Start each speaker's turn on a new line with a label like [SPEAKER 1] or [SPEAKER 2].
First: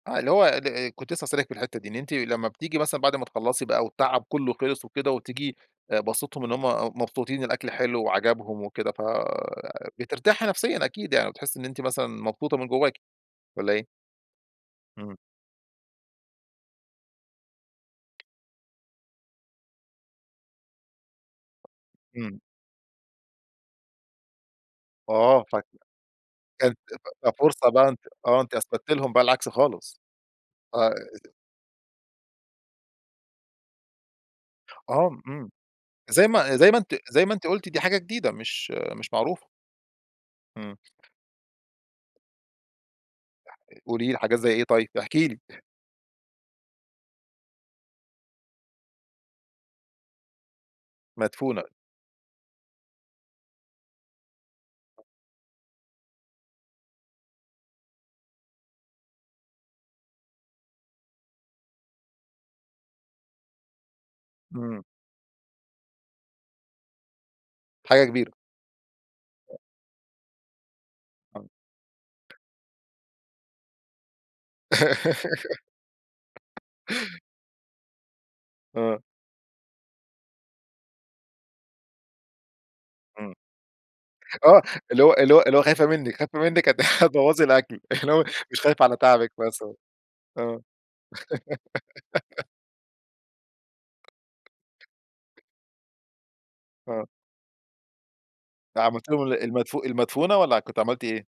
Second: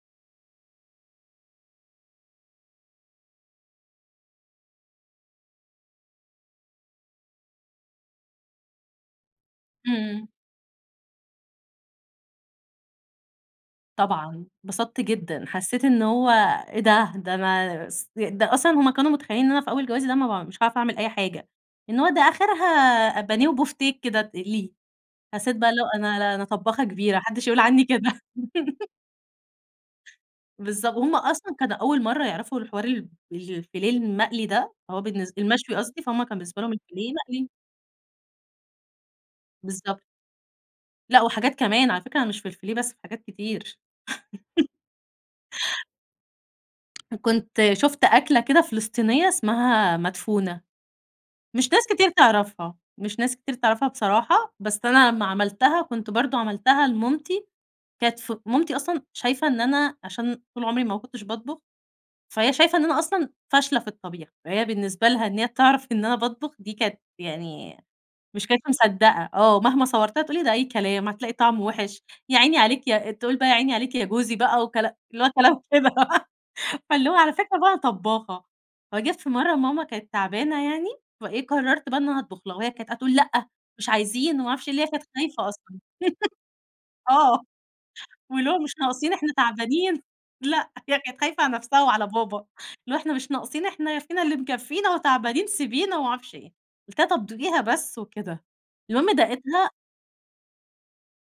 [SPEAKER 1] آه، اللي هو ال كنت لسه هاسألِك في الحِتّة دي، إن أنتِ لما بتيجي مثلًا بَعد ما تخلّصي بقى و التعب كلّه خلِص وكده وتيجي أ باسِطهم إن هُم مبسوطين، الأكل حلو وعجَبهم وكده، ف
[SPEAKER 2] امم.
[SPEAKER 1] بترتاحي نفسيًا أكيد، يعني بتحسّي إن أنتِ مثلًا مبسوطة من جواكِ والّا إيه؟
[SPEAKER 2] طبعًا. انبسطت
[SPEAKER 1] امم.
[SPEAKER 2] جدًا، حسّيت إن هو إيه ده! ده أنا ص ده أصلًا هُم كانوا متخيّلين إن أنا في أول جوازي ده ما ب مش هاعرَف أعمل أي حاجة، إن هو ده
[SPEAKER 1] امم.
[SPEAKER 2] آخِرها أ بانيه وبُوفتيك كده تقلِيه.
[SPEAKER 1] آه ف
[SPEAKER 2] حسّيت بقى اللي هو أنا لأ أنا
[SPEAKER 1] كانت
[SPEAKER 2] طبّاخة كبيرة ما
[SPEAKER 1] ف
[SPEAKER 2] حدش يقول
[SPEAKER 1] ففرصة
[SPEAKER 2] عني
[SPEAKER 1] بقى أنتِ
[SPEAKER 2] كده
[SPEAKER 1] آه أنتِ أثبتتِ لهُم بقى العكس خالص،
[SPEAKER 2] بالضب وهُم
[SPEAKER 1] [unintelligible]
[SPEAKER 2] أصلًا كانوا أول مرَّة يعرَفوا الحوار ال الفيليه المقلي ده، هو
[SPEAKER 1] آه
[SPEAKER 2] بالنس
[SPEAKER 1] امم،
[SPEAKER 2] المشوي قصدي، فهُم
[SPEAKER 1] زي
[SPEAKER 2] كان
[SPEAKER 1] ما
[SPEAKER 2] بالنسبة
[SPEAKER 1] زي
[SPEAKER 2] لهُم
[SPEAKER 1] ما أنتِ
[SPEAKER 2] الفيليه
[SPEAKER 1] زي ما أنتِ
[SPEAKER 2] مقلي.
[SPEAKER 1] قُلتِ، دي حاجة جديدة مش مش معروفة.
[SPEAKER 2] بالضبط.
[SPEAKER 1] امم.
[SPEAKER 2] لأ وحاجات كمان، على فكرة أنا مش في الفيليه بس، في حاجات كتير.
[SPEAKER 1] قولي لي، حاجات زي إيه طيب، احكي لي
[SPEAKER 2] كنت شُفت أكْلة كده فلسطينية اسمها مدفونة.
[SPEAKER 1] مدفونة.
[SPEAKER 2] مش ناس كتير تعرَفها، مش ناس كتير تعرَفها بصراحة، بس أنا لمّا عملتها كنت برضه عملتها لمامتي، كانت ف مامتي أصلًا شايفة إن أنا عشان طول عمري ما كنتش باطبُخ، فهي شايفة إن أنا أصلًا فاشلة في الطبيخ. فهي
[SPEAKER 1] امم.
[SPEAKER 2] بالنسبة لها إن هي تعرَف إن أنا باطبُخ دي كانت يعني،
[SPEAKER 1] حاجة كبيرة.
[SPEAKER 2] مش كانت مصدّقة آه. مهما صوّرت لها تقول لي: "ده أي كلام، هتلاقي
[SPEAKER 1] آه.
[SPEAKER 2] طعمُه وِحش." يا عيني عليك، يا تقول بقى: "يا عيني عليك يا جوزي." بقى وكلا اللي هو كلام كده فاللي هو على فكرة بقى أنا طبّاخة.
[SPEAKER 1] آه.
[SPEAKER 2] وجات في مرّة ماما كانت تعبانة يعني، فإيه، قرّرت بقى إن أنا هاطبُخ لها، وهي كانت قاعدة تقول:
[SPEAKER 1] امم،
[SPEAKER 2] لأ، مش عايزين." وما
[SPEAKER 1] آه،
[SPEAKER 2] عرفش اللي هي
[SPEAKER 1] اللي
[SPEAKER 2] كانت
[SPEAKER 1] هو اللي هو
[SPEAKER 2] خايفة
[SPEAKER 1] اللي هو
[SPEAKER 2] أصلًا.
[SPEAKER 1] خايفة منِك، خايفة منِك هت
[SPEAKER 2] آه،
[SPEAKER 1] هتبوّظي الأكل اللي هو
[SPEAKER 2] واللي هو
[SPEAKER 1] مش
[SPEAKER 2] مش
[SPEAKER 1] خايفة على
[SPEAKER 2] ناقصين إحنا
[SPEAKER 1] تعَبِك مثلًا،
[SPEAKER 2] تعبانين،
[SPEAKER 1] آه.
[SPEAKER 2] لأ، هي كانت خايفة على نفْسها وعلى بابا، اللي هو "إحنا مش ناقصين، إحنا ي فينا اللي مكفّينا وتعبانين، سيبينا." ومعرفش إيه، قُلت
[SPEAKER 1] آه.
[SPEAKER 2] لها طَب دوقيها بس وكده،
[SPEAKER 1] ده عملتِ
[SPEAKER 2] المهم
[SPEAKER 1] لهم ال
[SPEAKER 2] داقتها
[SPEAKER 1] المدفو المدفونة والّا كنتِ عملتِ إيه؟